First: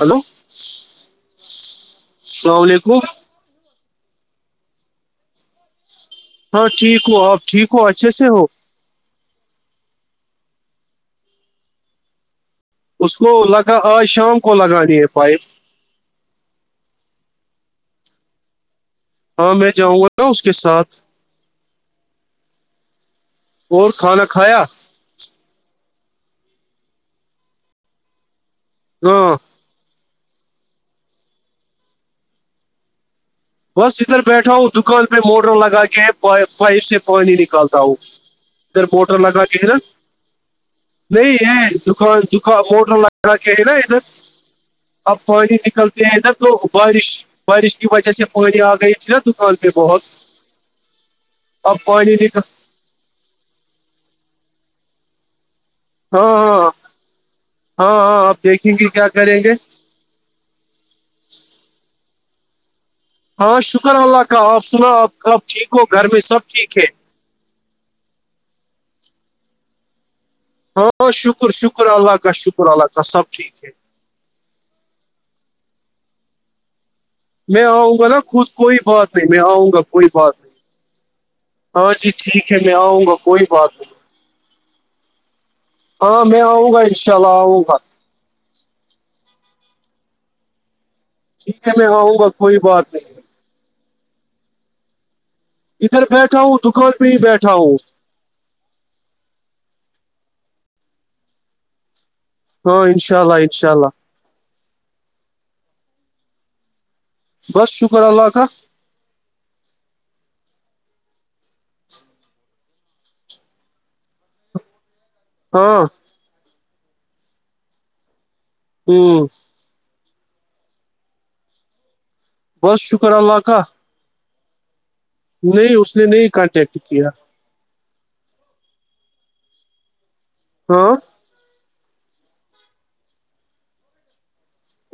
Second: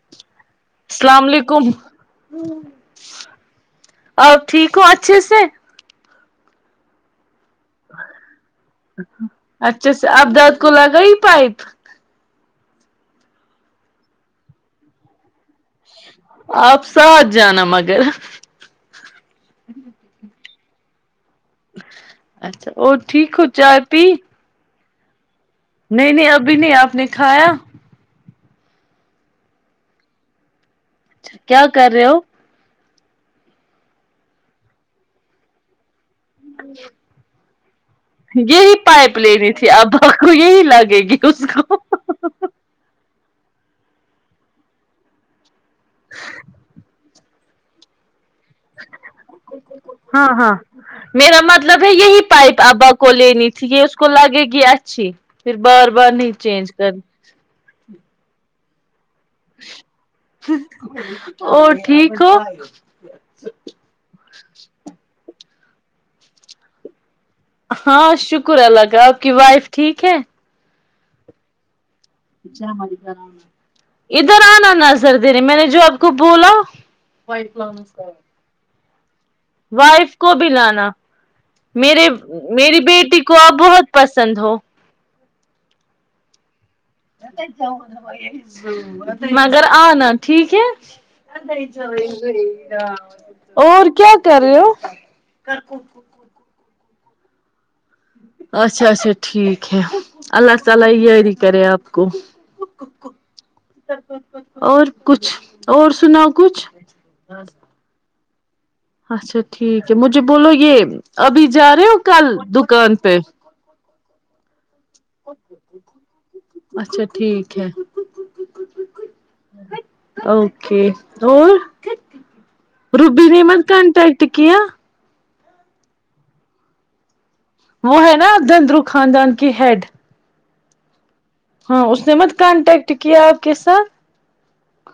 Hello السلام علیکم اسلام علیکم اور ٹھیک ہووں اچھے سے ہاں ٹھیک ہو آپ ٹھیک ہو اچھے سے ہو اچھا اچھا ابداد کو لگا ہی پائپ اس کو لگا آج شام کو لگاانی ہے پائپ آپ ساتھ جانا مگر ہاں میں جاؤں گا نا اس کے ساتھ اچھا اور ٹھیک ہو چائے اور پی کھانا کھایا نہیں نہیں ابھی نہیں آپ نے کھایا ہاں اچھا کیا کر رہے ہو بس ادھر بیٹھا ہوں دکان پہ موٹر لگا کے پائپ سے پانی نکالتا ہوں یہی ادھر پائپ موٹر لگا لینی کے ہے تھی نا اب آ کو یہی لگے گی اس کا دان دان مٹر لگا کے ہے نا ادھر اب پانی نکلتے ہیں ادھر تو بارش بارش کی وجہ سے پانی آ گئی تھی ن دکان پہ بہت ہاں ہاں میرا مطلب آپ ہے پانی یہی نکل پائپ ابا کو لینی تھی یہ اس کو لگے گی اچھی پھر بار بار ہاں نہیں ہاں چینج کرنی ہاں ہاں آپ دیکھیں گے کیا کریں گے ہم اور ٹھیک ہو ہاں شکر اللہ کا آپ سناو آپ آب ٹھیک ہو گھر میں سب ٹھیک ہے ہاں شکر اللہ کا آپ کی وائف ٹھیک ہے ہاں شکر شکر اللہ کا شکر اللہ کا سب ٹھیک ہے ادھر آنا نظر دنے میں نے جو آپ کو بولا میں آؤں گا نا خود کوئی بات نہیں میں آؤں گا کوئی وائف کو بات بھی نہیں لانا ہاں میرے جی ٹھیک ہے میں میری آؤں گا بیٹی کو کوئی آپ بات بہت نہیں پسند ہو ہاں میں اؤں گا ہی ہم مگر آناا ٹھیک ہے ٹھیک ہے میں آؤں گا کوئی بات نہیں اور کیا کر رہے ہو ادھر بیٹھا ہوں دکان پہ ہی بیٹھا ہوں اچھا اچھا ٹھیک ہے اللہ تعالی یہیاری کرے آپ کو ہاں انشاء اللہ انشاء اللہ اور کچھ اور سناؤ کچھ بس شکر اللہ کا اچھا ٹھیک ہے مجھے بولو یہ ابھی جا رہے ہو کل دکان پہ ہاں اچھا ٹھیک ہے ہوں اوکے اور بس شکر روبی ن اللہ کا مت کانٹٹ تکیہ نہیں اس نے نہیں کانٹیکٹ کیا وہ ہے نا آب دندرو خاندان کی ہیڈ ہاں ہاں اس نے مت کانٹیکٹ کیا آپ کے ساتھ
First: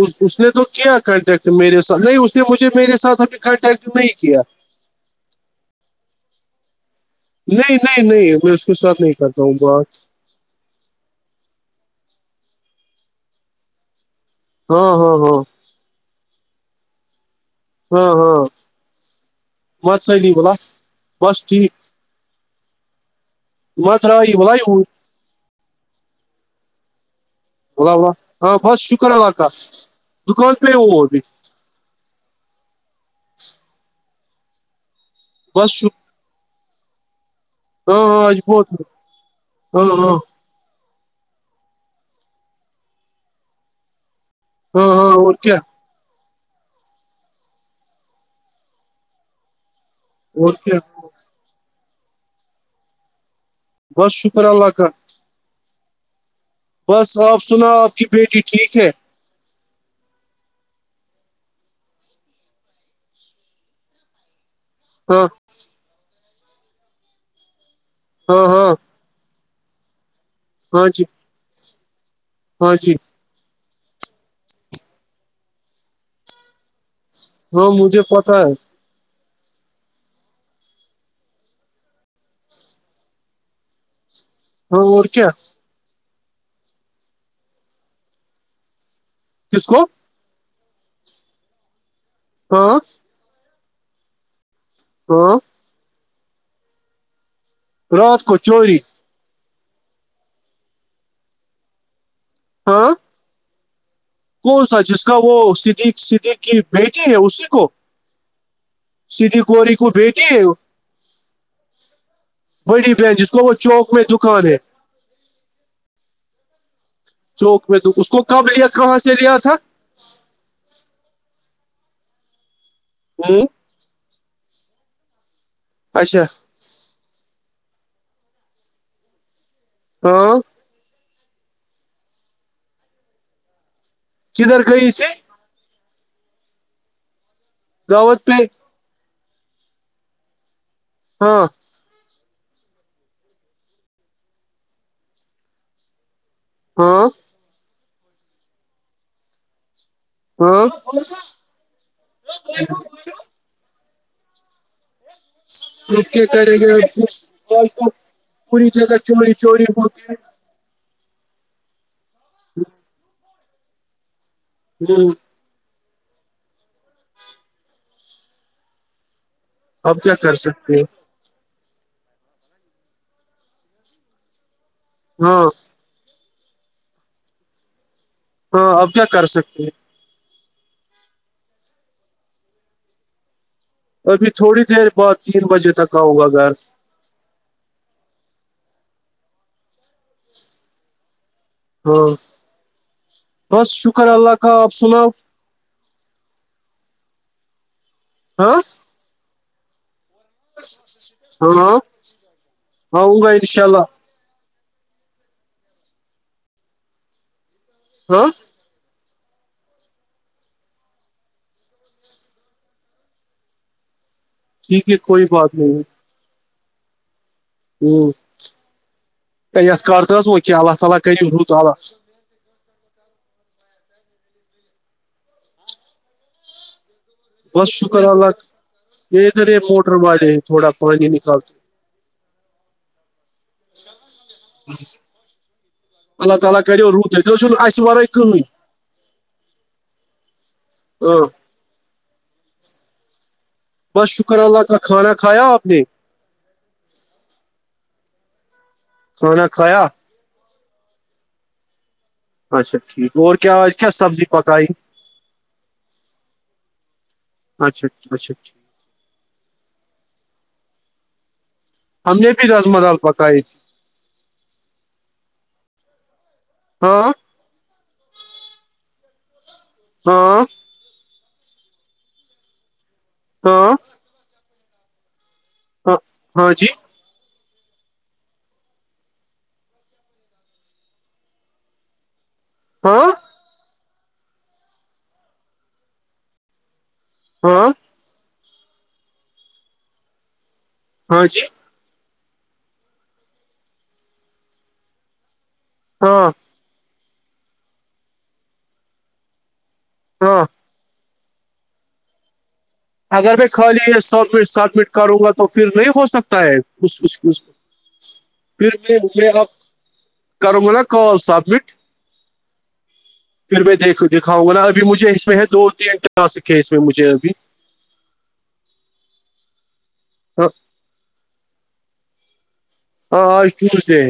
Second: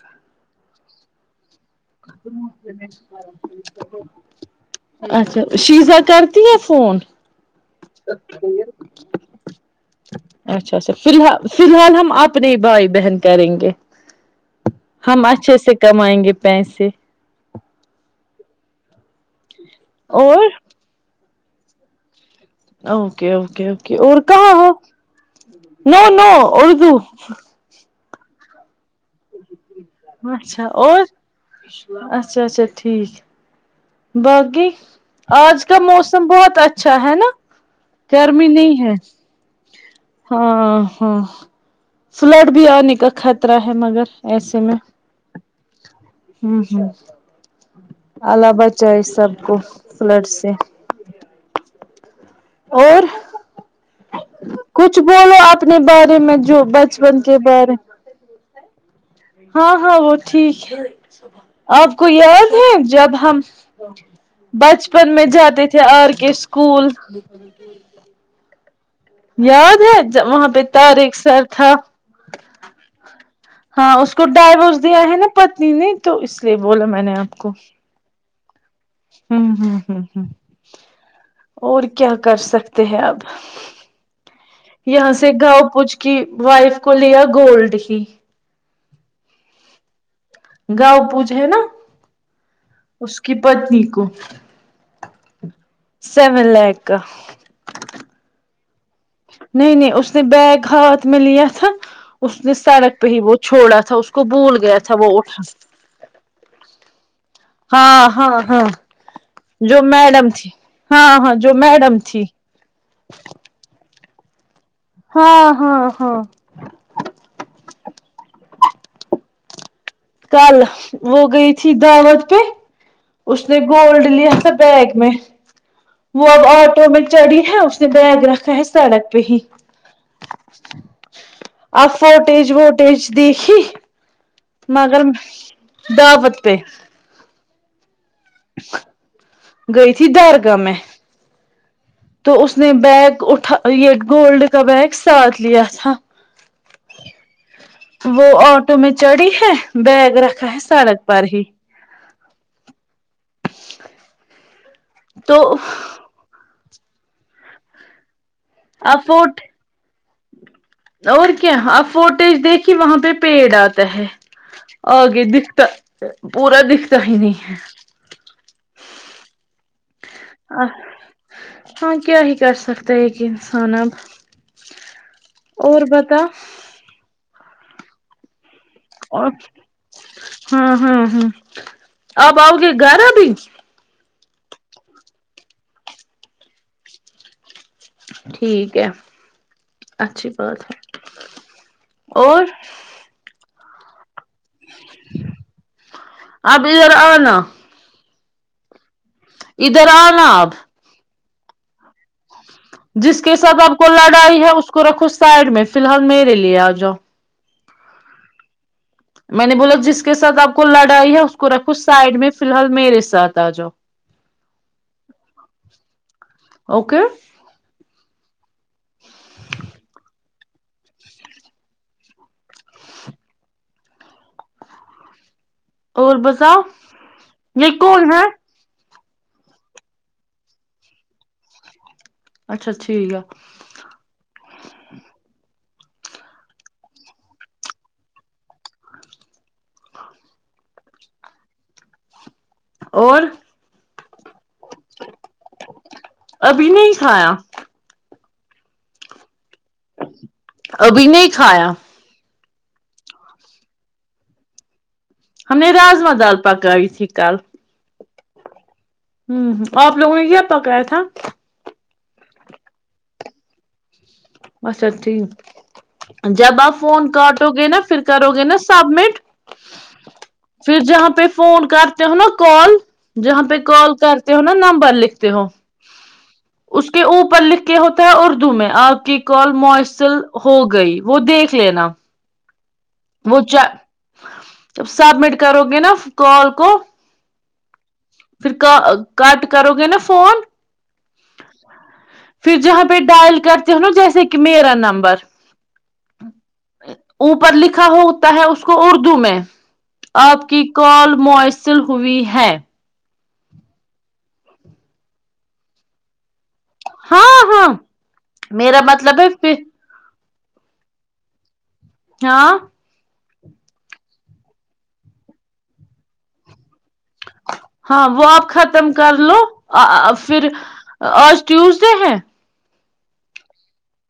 اس اس نے تو کیا کانٹیکٹ میرے ساتھ نہیں اس نے مجھے میرے ساتھ ابھی کانٹیکٹ نہیں کیا اچھا شیزا کرتی ہے فون نہیں نہیں نہیں میں اس کو ساتھ نہیں کرتا ہوں بات اچھا اچھا فی الحال فی الحال ہم اپنے ہی بھائی بہن کریں گے ہاں ہاں ہم ہاں اچھے سے کمائیں گے پیسے ہاں ہاں بت صحیح اور بولا بس ٹھیک اوکے اوکے اوکے مت اور رہا یہ کہاں ہو بلائی نو نو اردو بولا بولا ہاں بت شکر ہے بات اچھا اور اچھا اچھا ٹھیک باقی آج بس کا ش موسم بہت اچھا ہے نا ہاں ہاں آج گرمی بہت نہیں ہے ہاں ہاں ہاں ہاں فلڈ بھی آنے کا خطرہ ہے مگر ایسے میں ہاں ہاں اور کیا ہ ہ اللہ بچ چائے سب کو فلڈ سے اور کیا اور بس شکر اللہ کا کچھ بولو اپنے بارے میں جو بس بچپن کے آپ سنا بارے آپ کی بیٹی ٹھیک ہے ہاں ہاں وہ ٹھیک ہے آپ کو یاد ہے جب ہم بچ پن میں ہاں جاتے تھے آر کے اسکول ہاں ہاں یاد ہے وہاں پہ ہاں جی طارخ سر تھا ہاں جی ہاں اس کو ڈائیورس دیا ہے نا پتنی نے تو اس لیے بولا میں نے آپ کو ہاں مجھے پتا ہے ہوں ہوں ہ ہ اور کیا کر سکتے ہیں اب ہاں اور یہاں کیا سے گاؤں پوچھ کی وائف کو لیا گولڈ ہی کس کو گاؤں پوج ہے نا ہاں اس کی پتنی کو ہاں سیون لاکھ کا رات کو چوری نہیں نہیں اس نے بیگ ہاتھ میں لیا تھا اس نے ہاں سڑک پہ ہی وہ چھوڑا تھا اس کو بھول کون گیا سا تھا جس وہ کا اٹھا صدیق صدیق کی بیٹی ہے اسی کو ہاں ہاں ہاں سیدھی گوری جو کو بیٹی میڈم ہے تھی ہاں ہاں جو میڈم تھی بڑی بین جس کو وہ چوک میں دکان ہے ہاں ہاں ہاں چوک میں تو اس کو کب لیا کہاں سے لیا تھا کل وہ گئی تھی دعوت پہ ہوں اس نے گولڈ لیا تھا بیگ میں اچھا وہ اب آٹو میں چڑھی ہے اس بیگ رکھا ہی سڑک پہ ہی ہاں آپ فوٹیج ووٹیج دیکھی کدھر گئی مگر تھی دعوت پہ دعوت پہ گئی تھی درگاہ میں ہاں تو اس نے بیگ اٹھا یہ گولڈ کا بیگ ساتھ لیا تھا ہاں وہ آٹو میں چڑھی ہے بیگ رکھا ہے ہاں سڑک پر ہی [unintelligible] تو کرے گئےالتو [unintelligible] پوری جگہ اب چمڑی فوٹ چوری ہوتی ہے اور کیا آپ فوٹیج دیکھی وہاں پہ پیڑ آتا ہے ہ آگے دکھتا پورا دکھتا ہی نہیں ہے اب کیا کر سکتے ہو ہاں کیا ہی کر سکتا ہے ایک انسان اب ہاں اور بتا ہاں اب کیا کر اور سکتے ہیں ہاں ہاں ہاں اب آؤ گے گھر ابھی ابھی تھوڑی دیر بعد تین بجے تک آؤں گا گھر ٹھیک ہے اچھی بات ہے ہاں اور بس شکر اللہ کا آپ سناؤ آپ ادھر آ نا ہاں ادر آنا آپ سنو جس کے سب آپ کو لڑائی ہے اس کو رکھو سائڈ میں فلحال میرے لیے آ جاؤ [unintelligible] میں نے بولا جس کے ساتھ آپ کو لڑائی ہے اس کو رکھو سائڈ میں فلحل میرے ساتھ آ جاؤ ٹھیک ہے کوئی بات نہیں اوکے [unintelligible] اور بتاؤ بس یہ شکر کون ہے اللہ ادھر یہ موٹر والے تھوڑا پانی نکالتا [unintelligible] اچھا [unintelligible] اللہ تعالی ہوں اور بس شکر اللہ کا کھانا کھایا آپ نے ابھی نہیں کھایا کھانا کھایا ابھی نہیں کھایا اچھا ٹھیک اور کیا آج کیا سبزی پکائی ہم نے راجما دال پکائی تھی کل اچھا اچھا ہم ہمم آپ لوگوں نے کیا پکایا تھا ہم نے بھی رجما دال پکائی اچھا ٹھیک جب آپ ہاں فون کاٹ دو گے نا پھر کرو گے نا سبمٹ ہاں پھر جہاں پہ فون کرتے ہو نا کال جہاں پہ ہاں کال کرتے ہو نا نمبر لکھتے ہو ہاں ہاں جی اس کے اوپر لکھ کے ہوتا ہے اردو میں آپ کی کال مؤسل ہو گئی وہ دیکھ لینا ہاں وہ جب سبمٹ کرو گے نا کال کو ہاں پھر کا کٹ کرو گے نا فون ہاں جی پھر جہاں پہ ڈائل کرتے ہو نا جیسے کہ میرا نمبر ہاں اوپر لکھا ہوتا ہے اس کو اردو میں آپ ہاں کی کال موسل ہوئی ہے اگر میں خالی یہ سبمٹ سبمٹ کروں گا تو پھر نہیں ہو سکتا ہے اس اس ہاں اس ہاں میرا پھرمیں مطلب ہے میں آپ پھر کرو گا نا کال سبمٹ ہاں پھر میں د دکھاؤ گا نا ابھی مجھے اس میں ہے دو تین ٹاسک کے اس میں مجھے ابھی ہاں وہ اب ختم کر لو ا پھر ہاں آج ٹیوزڈے ہے ہاں آج ٹوزڈے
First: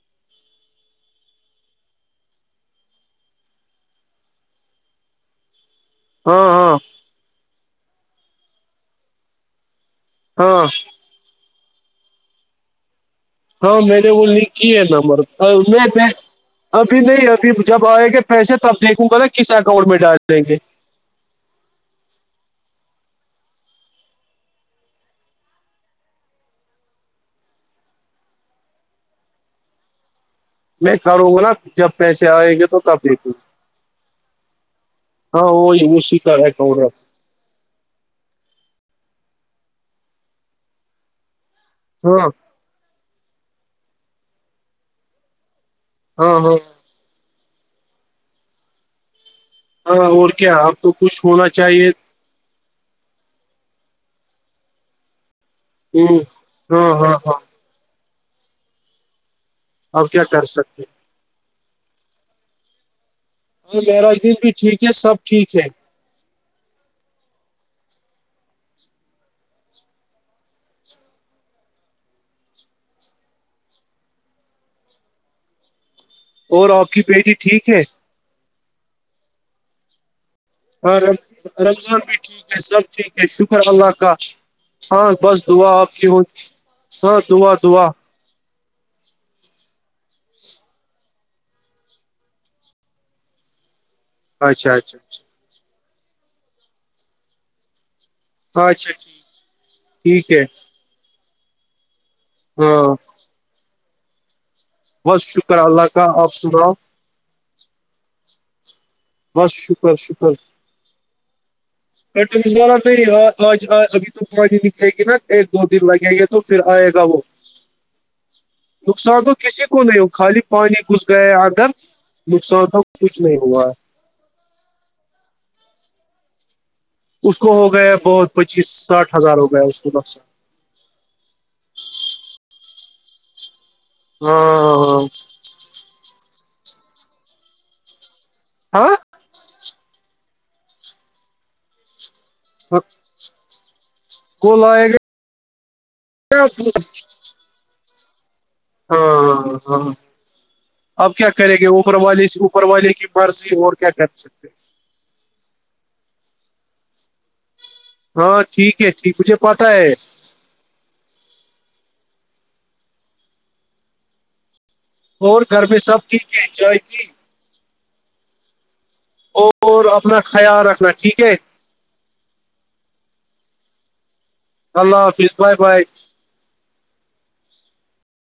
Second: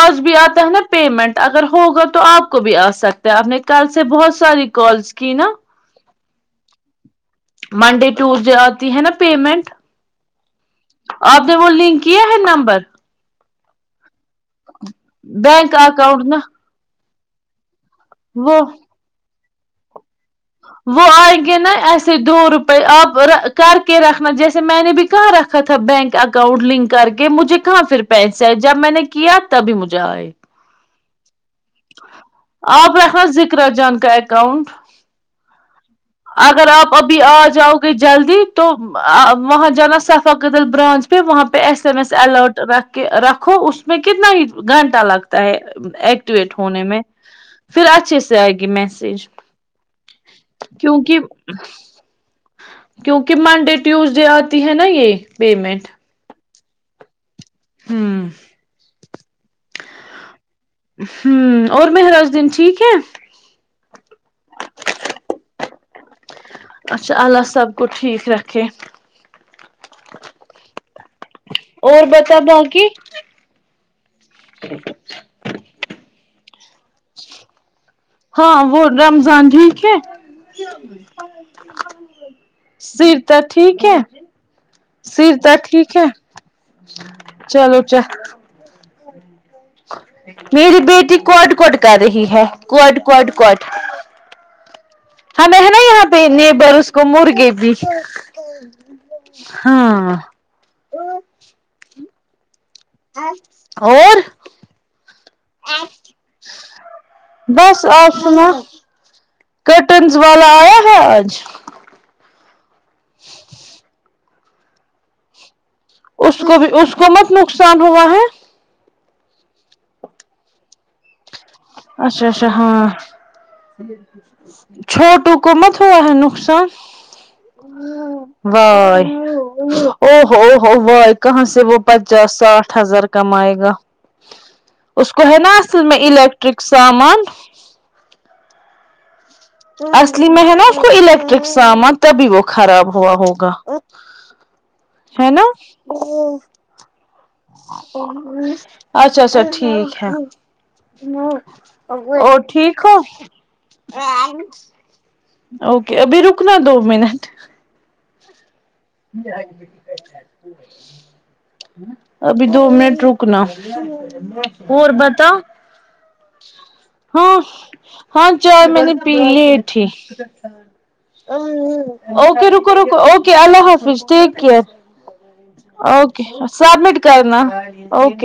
آج بھی آتا ہے نا پیمنٹ اگر ہوگا تو آپ کو بھی آ سکتا ہے آپ نے کل سے بہت ساری کالس کی نا ہاں ہاں منڈے ٹوزڈے آتی ہے نا پیمنٹ ہاں آپ نے وہ لنک کیا ہے نمبر ہاں میں نے وہ لنک کیا ہے نمبر بینک میں میں اکاؤنٹ نا ابھی نہیں ابھی جب آئے گے پیسے وہ تب دیکھوں گا نا کس اکاؤنٹ میں ڈال دیں گے وہ آئیں گے ن ایسے دو روپئے آپ کر کے رکھنا جیسے میں نے بھی کہاں رکھا تھا بینک اکاؤنٹ لنک کر کے مجھے کہاں پھر پیسے ہے جب میں نے کیا تبھی مجھے آئے میں کروں گا نا جب پیسے آئیں گے تو آپ تب رکھنا دیکھوں ذکر جان کا اکاؤنٹ ہاں وہ یہیں سے اگر آپ ابھی آ جاؤ گے جلدی تو ا وہاں جانا صفا کدل برانچ پہ وہاں پہ ایس ایم ایس ہاں الرٹ رکھ کے رکھو اس میں کتنا ہی گھنٹہ لگ تا ہے ہاں ایکٹیویٹ ہاں ہونے میں پھر اچھے سے آئے گی میسج ہاں اور کیا اب تو کیونکہ کچھ ہونا چاہیے کیونکہ منڈے ٹیوزڈے آتی ہے نا یہ پیمنٹ ہوں ہاں ہاں ہاں ہوں اور کیا کر سکتے ہیں۔ ہوں اور مہرز دن ٹھیک ہے اور میہرز دن بھی ٹھیک ہے سب ٹھیک ہے اچھا اللہ سب کو ٹھیک رکھے اور بتا بانکی [inaudible] اور آپ کی بیٹی ٹھیک ہے ہاں وہ رمضان ٹھیک ہے ہاں رمض رمضان بھی ٹھیک ہے سب ٹھیک ہے سیرتا شکر ٹھیک اللہ ہے کا ہاں بس سیرتا دوا آپ ٹھیک ہے کی ہوں ہاں دوا چلو دوا چ میری بیٹی کوٹ کوٹ کر رہی ہے کوٹ کوٹ کوٹ اچھ اچھ اچھا ہم ہے نا یہاں پہ نیبر اس کو مرغے بھی ہاں اچھا ٹھیک ہاں ٹھیک ہے ہاں اور بس شکر اللہ کا آپ سناؤ بس آپ ساں بس شکر کرٹنز شکر والا آیا تھا آج [unintelligible] ایک دو دن لگے گے اس تو کو پھر بھی آئے اس گا کو وہ مت نقصان ہوا ہے نقصان تو کسی کو نہیں ہو خالی پانی گھس گیا ادر اچھا اچھا ہاں چھوٹو کو مت ہوا ہیں نقصان اس کو ہو گیا بہت پچیس وائے ساٹھ ہزار ہو گیا اس کو او نقصان ہو ہو وائے کہاں سے وہ پچاس ساٹھ ہزار کمائے گا ہاں اس کو ہے نا سال میں الییکٹرک سامان ہاں اصلی میںح ہے نا اسکو الیکٹرک سامان تبھی وہ خراب ہوا ہوگا کو لائے گا ہے نا اچھا ہاں اچھا ہاں ٹھیک ہے اب کیا کریں گے اوپر والے اور اوپر ٹھیک والے ہو کی مرضی اور کیا کر سکتے اوکے ابھی روکنا دو منٹ ہاں ٹھیک ہے ٹھیک مجھے پتا ہے ابھی دو منٹ رکنا اور بتاؤ اور گھر میں سب ٹھیک ہے چائے پی ہاں ہاں چائے میں نے پی لیے تھی اور اپنا خیال رکھنا ٹھیک ہے اوکے روکو روکو اوکے اللہ حافظ ٹیک کیئر اللہ حافظ بائے بائے اوکے سبمٹ کرنا اوکے